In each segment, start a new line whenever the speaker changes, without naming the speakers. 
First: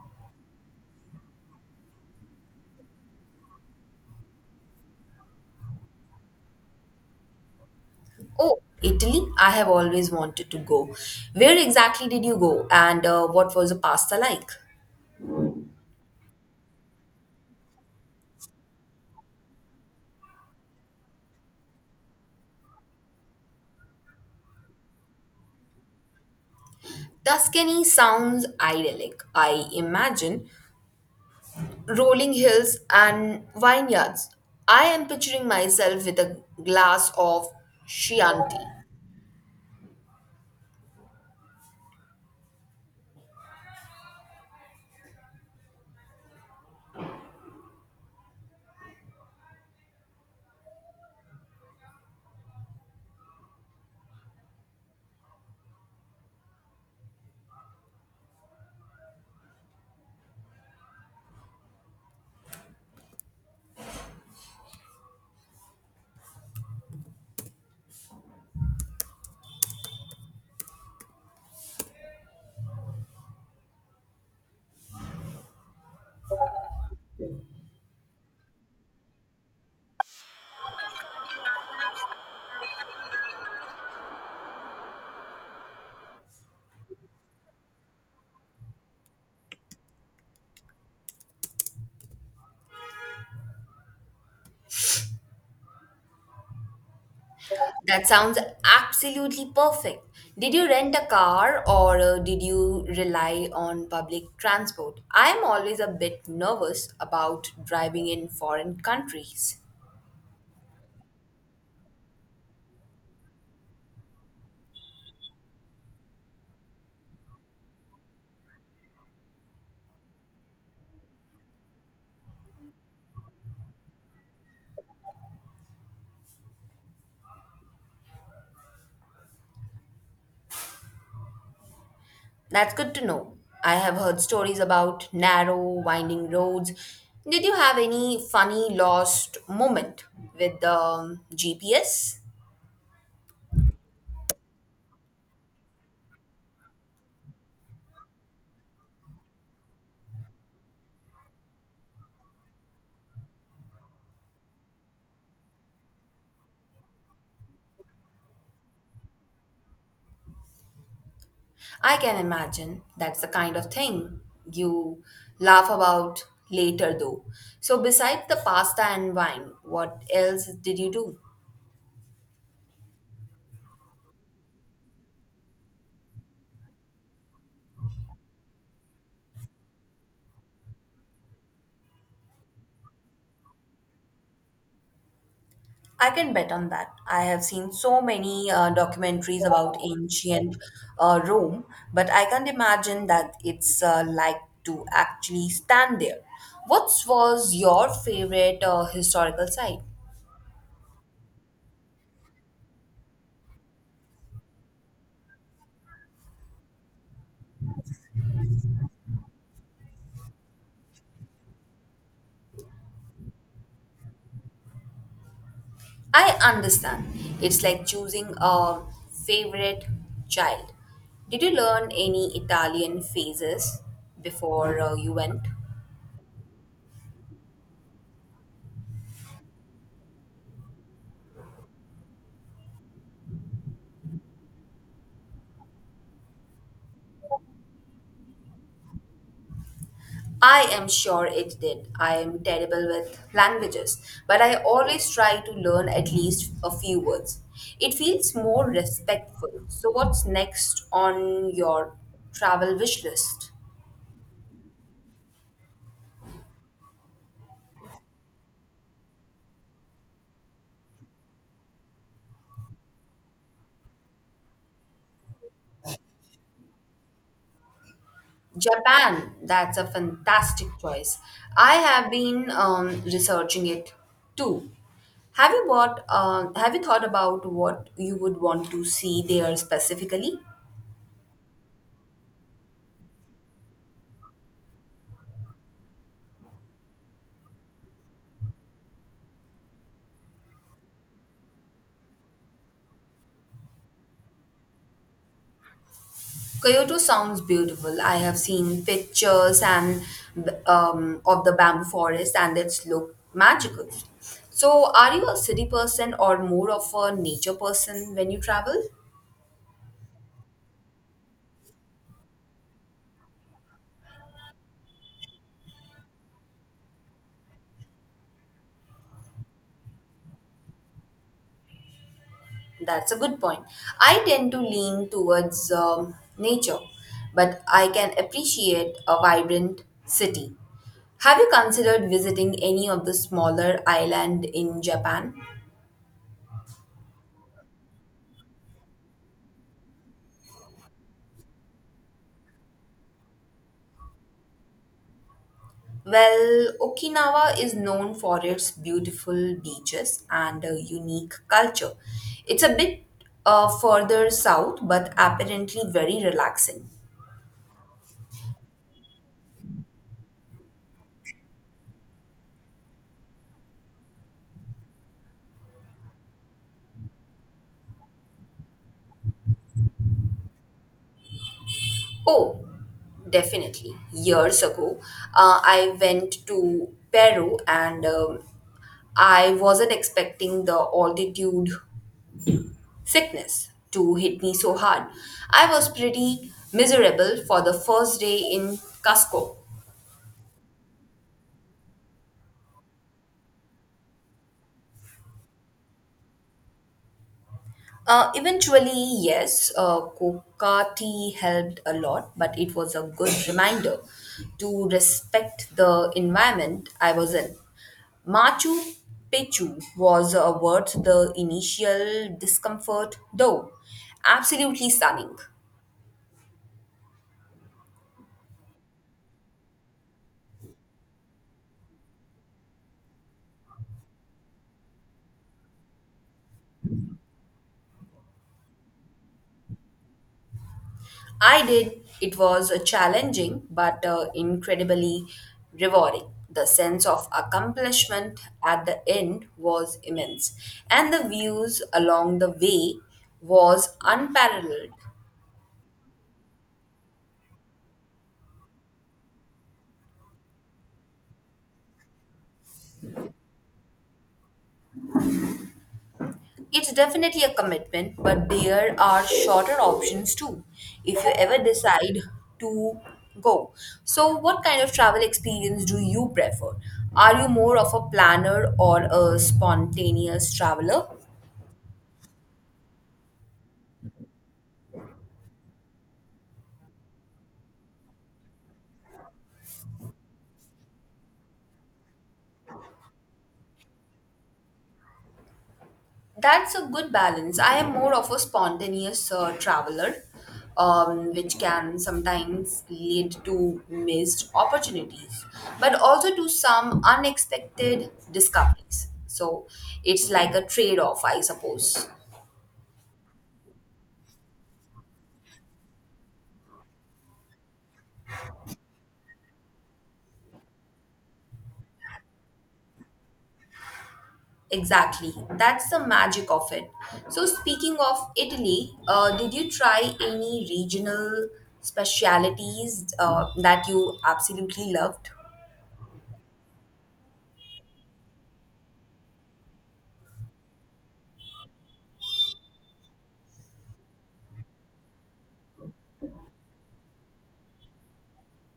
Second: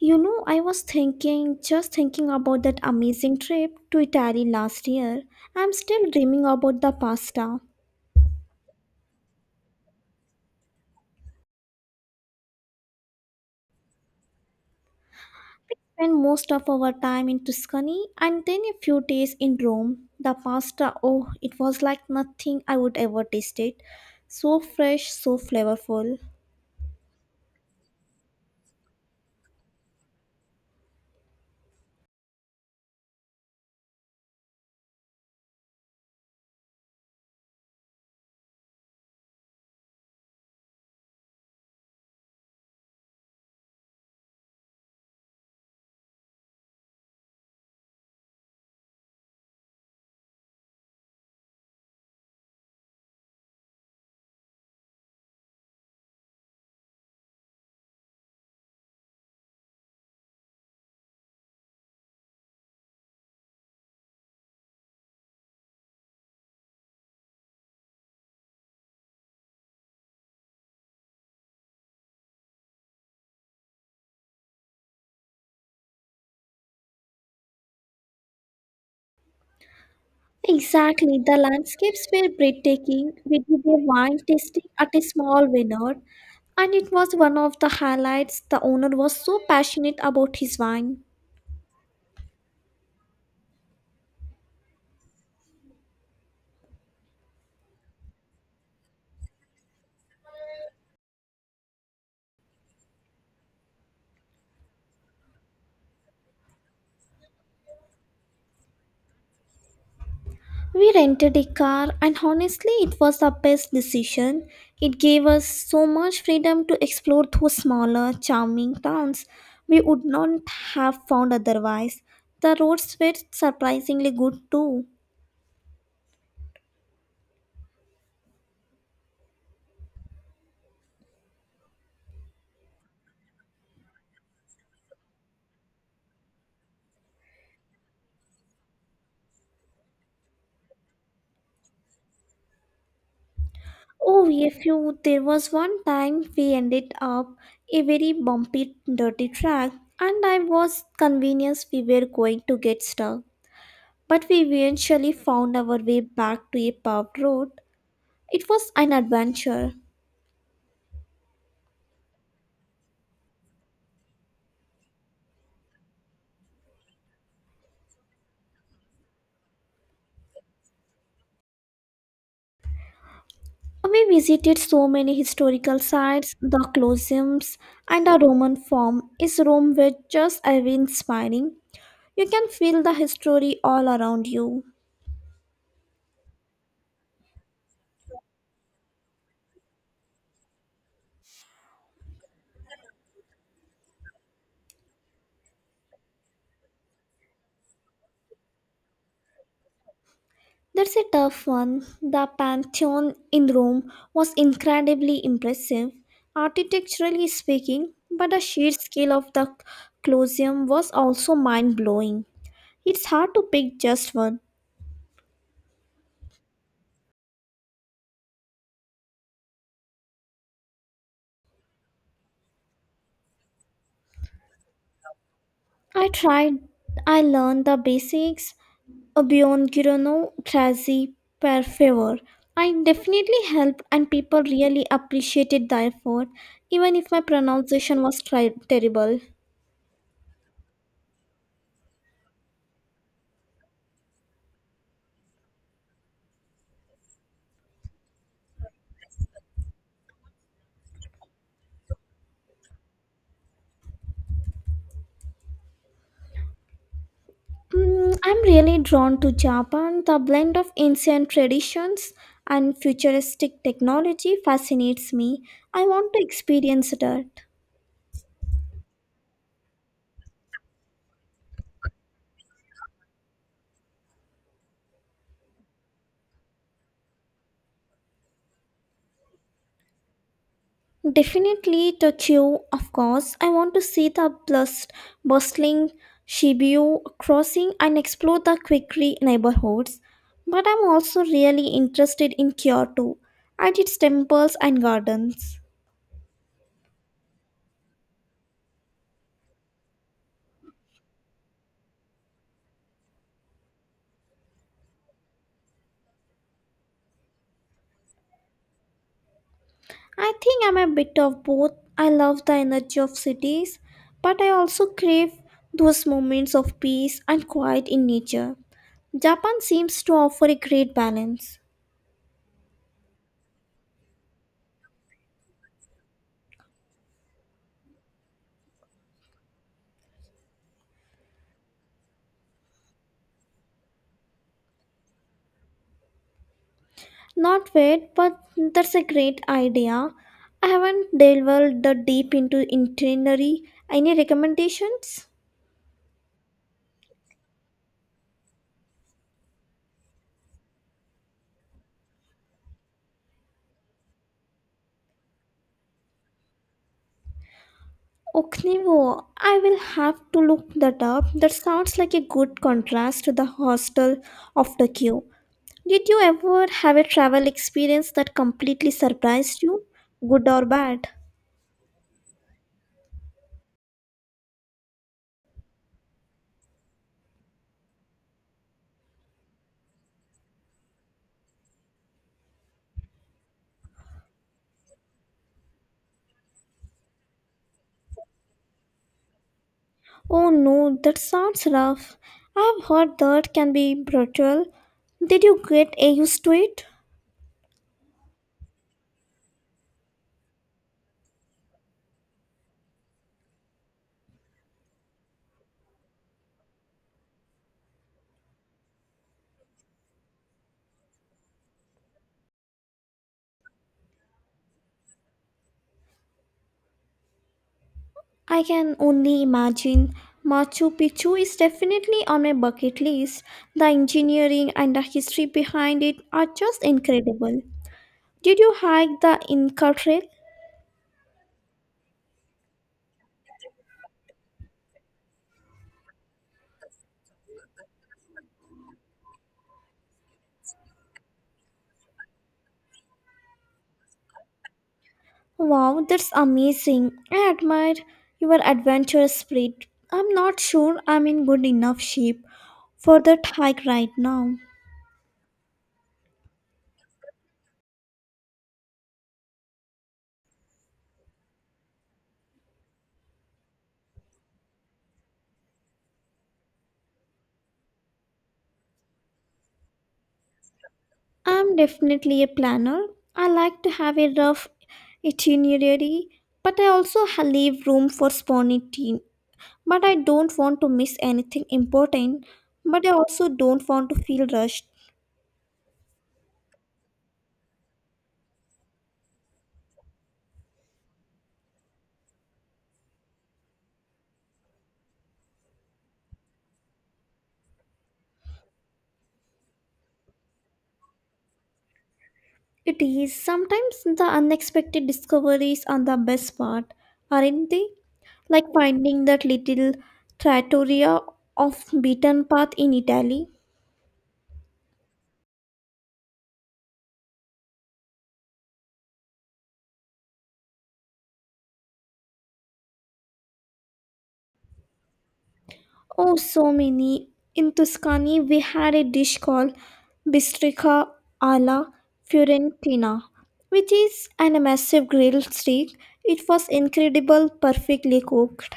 You know, I was thinking, just thinking about that amazing trip to Italy last year. I'm still dreaming about the pasta.
Oh, Italy, I have always wanted to go. Where exactly did you go, and what was the pasta like?
Spent most of our time in Tuscany and then a few days in Rome. The pasta, oh, it was like nothing I would ever taste it. So fresh, so flavorful.
Tuscany sounds idyllic, I imagine. Rolling hills and vineyards. I am picturing myself with a glass of Chianti.
Exactly, the landscapes were breathtaking. We did a wine tasting at a small vineyard, and it was one of the highlights. The owner was so passionate about his wine.
That sounds absolutely perfect. Did you rent a car, or did you rely on public transport? I am always a bit nervous about driving in foreign countries.
We rented a car, and honestly, it was the best decision. It gave us so much freedom to explore those smaller, charming towns we would not have found otherwise. The roads were surprisingly good too.
That's good to know. I have heard stories about narrow, winding roads. Did you have any funny lost moment with the GPS?
Oh, a few. There was one time we ended up a very bumpy, dirty track, and I was convinced we were going to get stuck. But we eventually found our way back to a paved road. It was an adventure.
I can imagine that's the kind of thing you laugh about later, though. So, besides the pasta and wine, what else did you do?
Oh, we visited so many historical sites, the Colosseums, and the Roman Forum. Is Rome were just ever inspiring? You can feel the history all around you.
I can bet on that. I have seen so many documentaries about ancient Rome, but I can't imagine that it's like to actually stand there. What was your favorite historical site?
That's a tough one. The Pantheon in Rome was incredibly impressive, architecturally speaking, but the sheer scale of the Colosseum was also mind blowing. It's hard to pick just one.
I understand. It's like choosing a favorite child. Did you learn any Italian phrases before you went?
I tried, I learned the basics, beyond Girano Grazi per favor. I definitely helped, and people really appreciated the effort, even if my pronunciation was terrible.
I am sure it did. I am terrible with languages, but I always try to learn at least a few words. It feels more respectful. So, what's next on your travel wish list?
Mm, I'm really drawn to Japan. The blend of ancient traditions and futuristic technology fascinates me. I want to experience that.
Japan, that's a fantastic choice. I have been researching it too. Have you thought about what you would want to see there specifically?
Definitely Tokyo, of course. I want to see the bustling Shibuya crossing and explore the quirky neighborhoods. But I'm also really interested in Kyoto and its temples and gardens.
Kyoto sounds beautiful. I have seen pictures and, of the bamboo forest, and it's look magical. So, are you a city person or more of a nature person when you travel?
I think I'm a bit of both. I love the energy of cities, but I also crave those moments of peace and quiet in nature. Japan seems to offer a great balance.
That's a good point. I tend to lean towards nature, but I can appreciate a vibrant city. Have you considered visiting any of the smaller island in Japan?
Not yet, but that's a great idea. I haven't delved that deep into itinerary. Any recommendations?
Well, Okinawa is known for its beautiful beaches and a unique culture. It's a bit further south, but apparently very relaxing.
Oknivo, I will have to look that up. That sounds like a good contrast to the hostel of Tokyo. Did you ever have a travel experience that completely surprised you, good or bad?
Oh, definitely. Years ago, I went to Peru and, I wasn't expecting the altitude sickness to hit me so hard. I was pretty miserable for the first day in Cusco.
Oh no, that sounds rough. I've heard that can be brutal. Did you get used to it?
Eventually, yes, Coca tea helped a lot, but it was a good reminder to respect the environment I was in. Machu Picchu was worth the initial discomfort, though. Absolutely stunning.
I can only imagine. Machu Picchu is definitely on my bucket list. The engineering and the history behind it are just incredible. Did you hike the Inca Trail?
I did. It was challenging, but incredibly rewarding. The sense of accomplishment at the end was immense, and the views along the way was unparalleled.
Wow, that's amazing. I admire your adventurous spirit. I'm not sure I'm in good enough shape for that hike right now.
It's definitely a commitment, but there are shorter options too if you ever decide to go. So, what kind of travel experience do you prefer? Are you more of a planner or a spontaneous traveler?
I'm definitely a planner. I like to have a rough itinerary, but I also leave room for spontaneity. But I don't want to miss anything important, but I also don't want to feel rushed.
That's a good balance. I am more of a spontaneous traveler, which can sometimes lead to missed opportunities, but also to some unexpected discoveries. So it's like a trade off, I suppose.
It is sometimes the unexpected discoveries are the best part, aren't they? Like finding that little trattoria off beaten path in Italy.
Exactly. That's the magic of it. So, speaking of Italy, did you try any regional specialities that you absolutely loved?
Oh, so many. In Tuscany, we had a dish called bistrica alla fiorentina, which is an massive grilled steak. It was incredible, perfectly cooked.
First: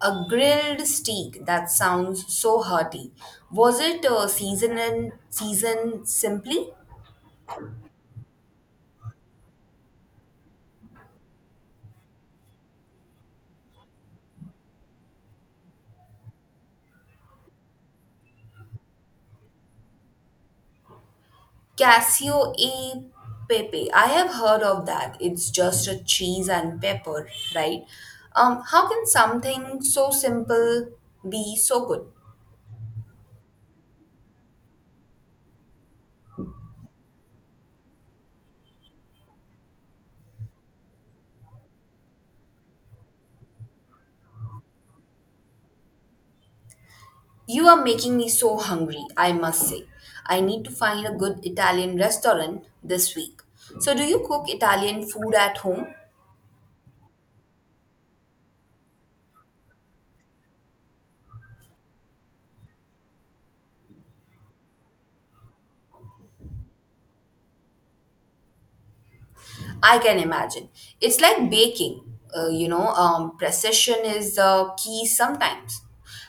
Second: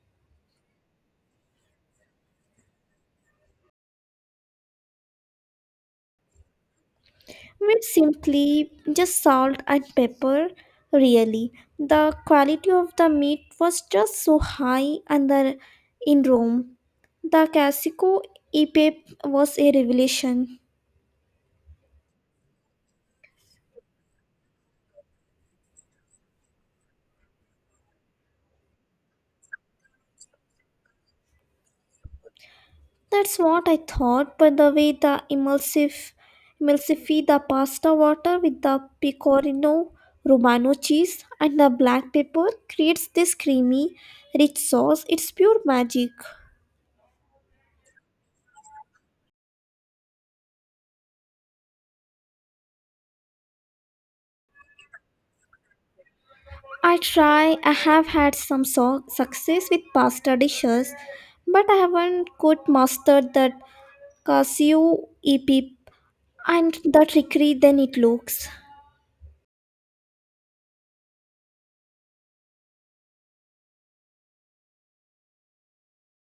A grilled steak, that sounds so hearty. Was it seasoned simply?
With simply just salt and pepper, really, the quality of the meat was just so high. And the, in Rome, the classico epep was a revelation.
Casio e pepe. I have heard of that. It's just a cheese and pepper, right? How can something so simple be so good?
That's what I thought, but the way the emulsive the pasta water with the pecorino romano cheese and the black pepper creates this creamy, rich sauce, it's pure magic.
You are making me so hungry, I must say. I need to find a good Italian restaurant this week. So, do you cook Italian food at home?
I try, I have had some success with pasta dishes, but I haven't quite mastered that cashew epip and the trickery than it looks.
I can imagine. It's like baking, you know, precision is the key sometimes.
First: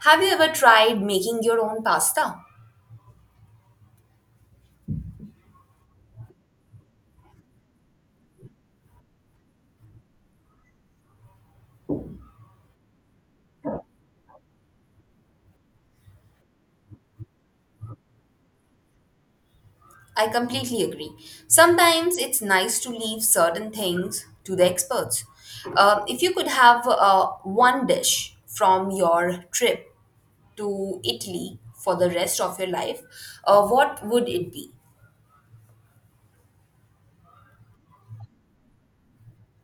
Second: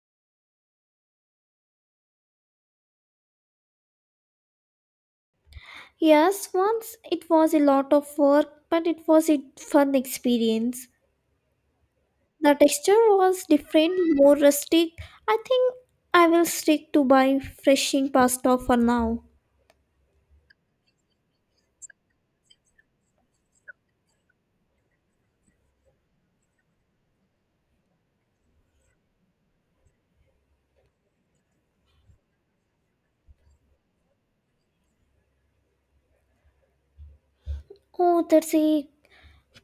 Have you ever tried making your own pasta?
Yes, once it was a lot of work, but it was a fun experience. The texture was different, more rustic. I think I will stick to buy freshing pasta for now.
I completely agree. Sometimes it's nice to leave certain things to the experts. If you could have one dish from your trip to Italy for the rest of your life, what would it be?
Oh, that's a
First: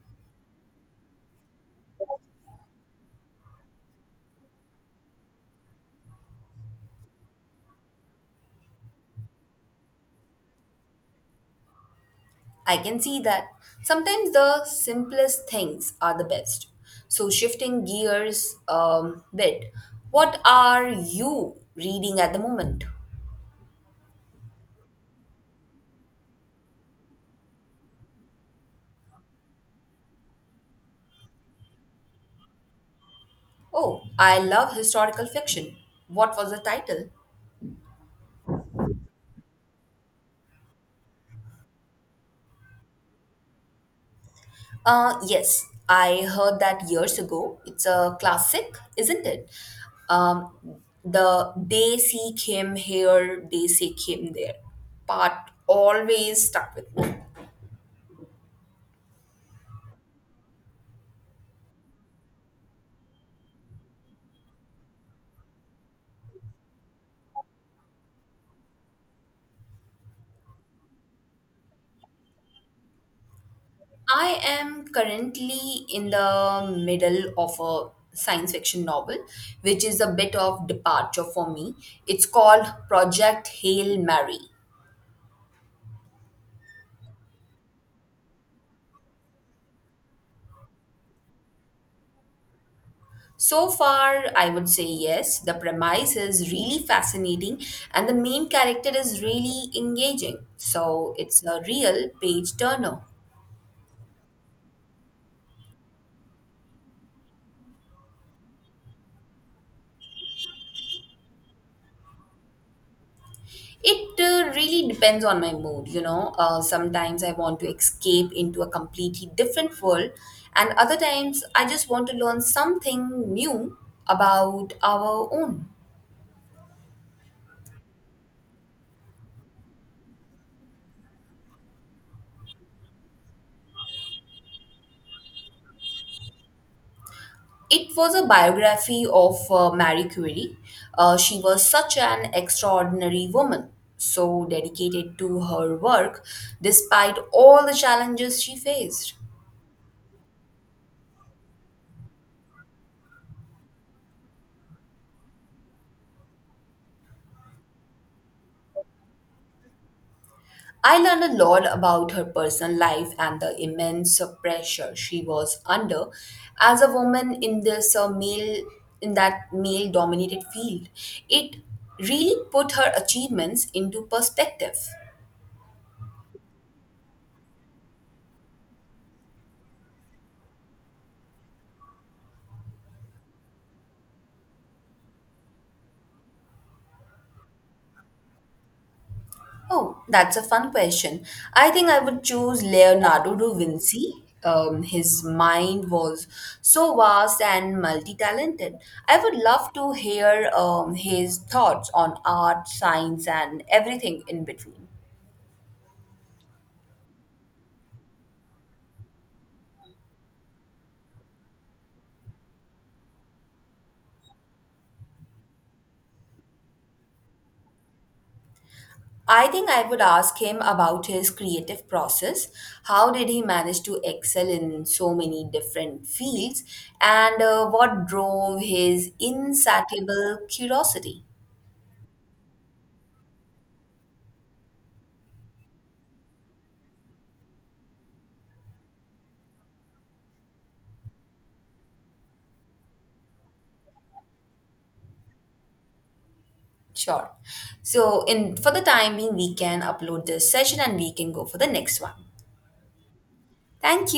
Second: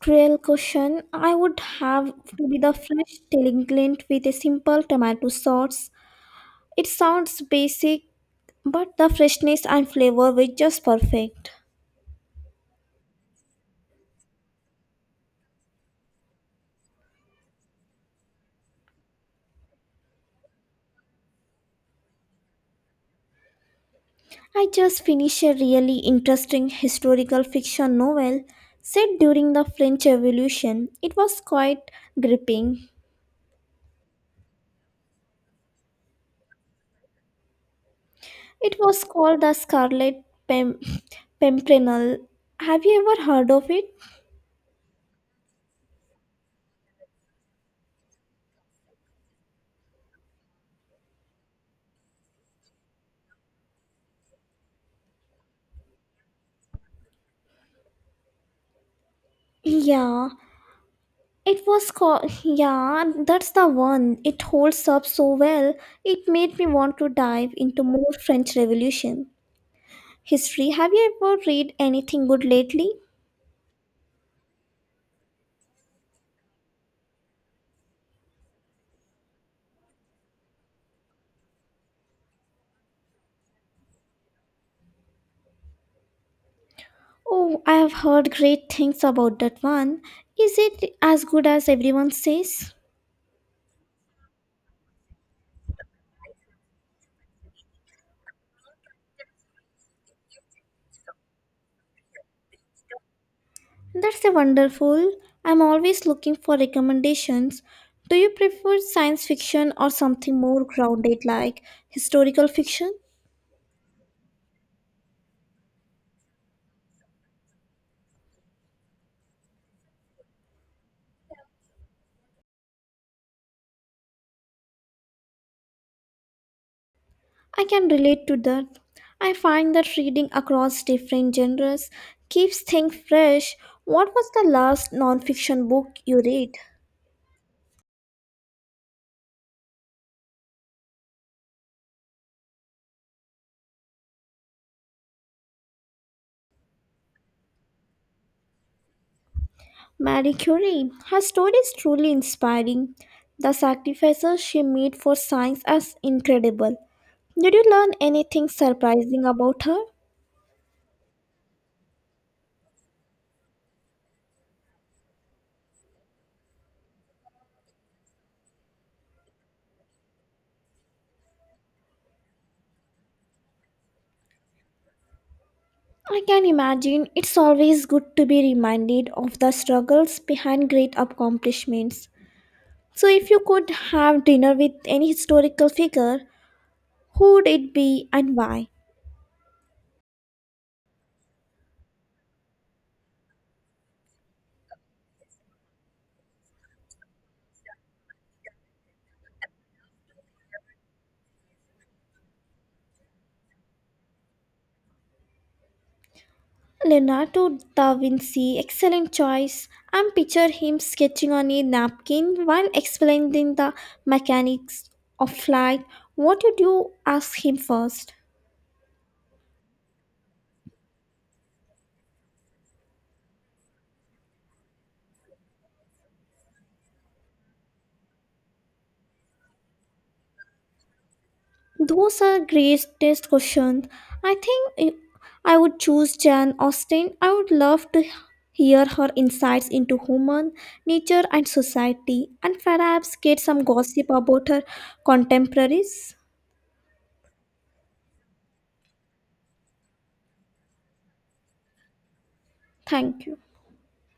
cruel question. I would have to be the fresh teleglint with a simple tomato sauce. It sounds basic, but the freshness and flavor were just perfect.
I can see that sometimes the simplest things are the best. So, shifting gears bit, what are you reading at the moment?
I just finished a really interesting historical fiction novel set during the French Revolution. It was quite gripping.
Oh, I love historical fiction. What was the title?
It was called The Scarlet Pimpernel. Have you ever heard of it?
Yes, I heard that years ago. It's a classic, isn't it? Um, the They Seek Him Here, They Seek Him There part always stuck with me.
Yeah, it was called, yeah, that's the one. It holds up so well. It made me want to dive into more French Revolution history. Have you ever read anything good lately?
I am currently in the middle of a science fiction novel, which is a bit of departure for me. It's called Project Hail Mary.
Oh, I have heard great things about that one. Is it as good as everyone says?
So far, I would say yes. The premise is really fascinating, and the main character is really engaging. So it's a real page turner.
That's a wonderful. I'm always looking for recommendations. Do you prefer science fiction or something more grounded like historical fiction?
It really depends on my mood, you know. Sometimes I want to escape into a completely different world, and other times I just want to learn something new about our own.
I can relate to that. I find that reading across different genres keeps things fresh. What was the last nonfiction book you read?
It was a biography of Marie Curie. She was such an extraordinary woman, so dedicated to her work despite all the challenges she faced.
Marie Curie. Her story is truly inspiring. The sacrifices she made for science are incredible. Did you learn anything surprising about her?
I learned a lot about her personal life and the immense pressure she was under as a woman in this male in that male dominated field. It really put her achievements into perspective.
I can imagine it's always good to be reminded of the struggles behind great accomplishments. So, if you could have dinner with any historical figure, who'd it be and why?
Oh, that's a fun question. I think I would choose Leonardo da Vinci. His mind was so vast and multi talented. I would love to hear his thoughts on art, science, and everything in between.
Leonardo da Vinci, excellent choice. I picture him sketching on a napkin while explaining the mechanics of flight. What would you ask him first?
I think I would ask him about his creative process. How did he manage to excel in so many different fields? And what drove his insatiable curiosity?
Those are greatest questions. I think I would choose Jane Austen. I would love to hear her insights into human nature and society, and perhaps get some gossip about her contemporaries.
Sure. So, in for the time being, we can upload this session and we can go for the next one.
Thank you.
Thank you.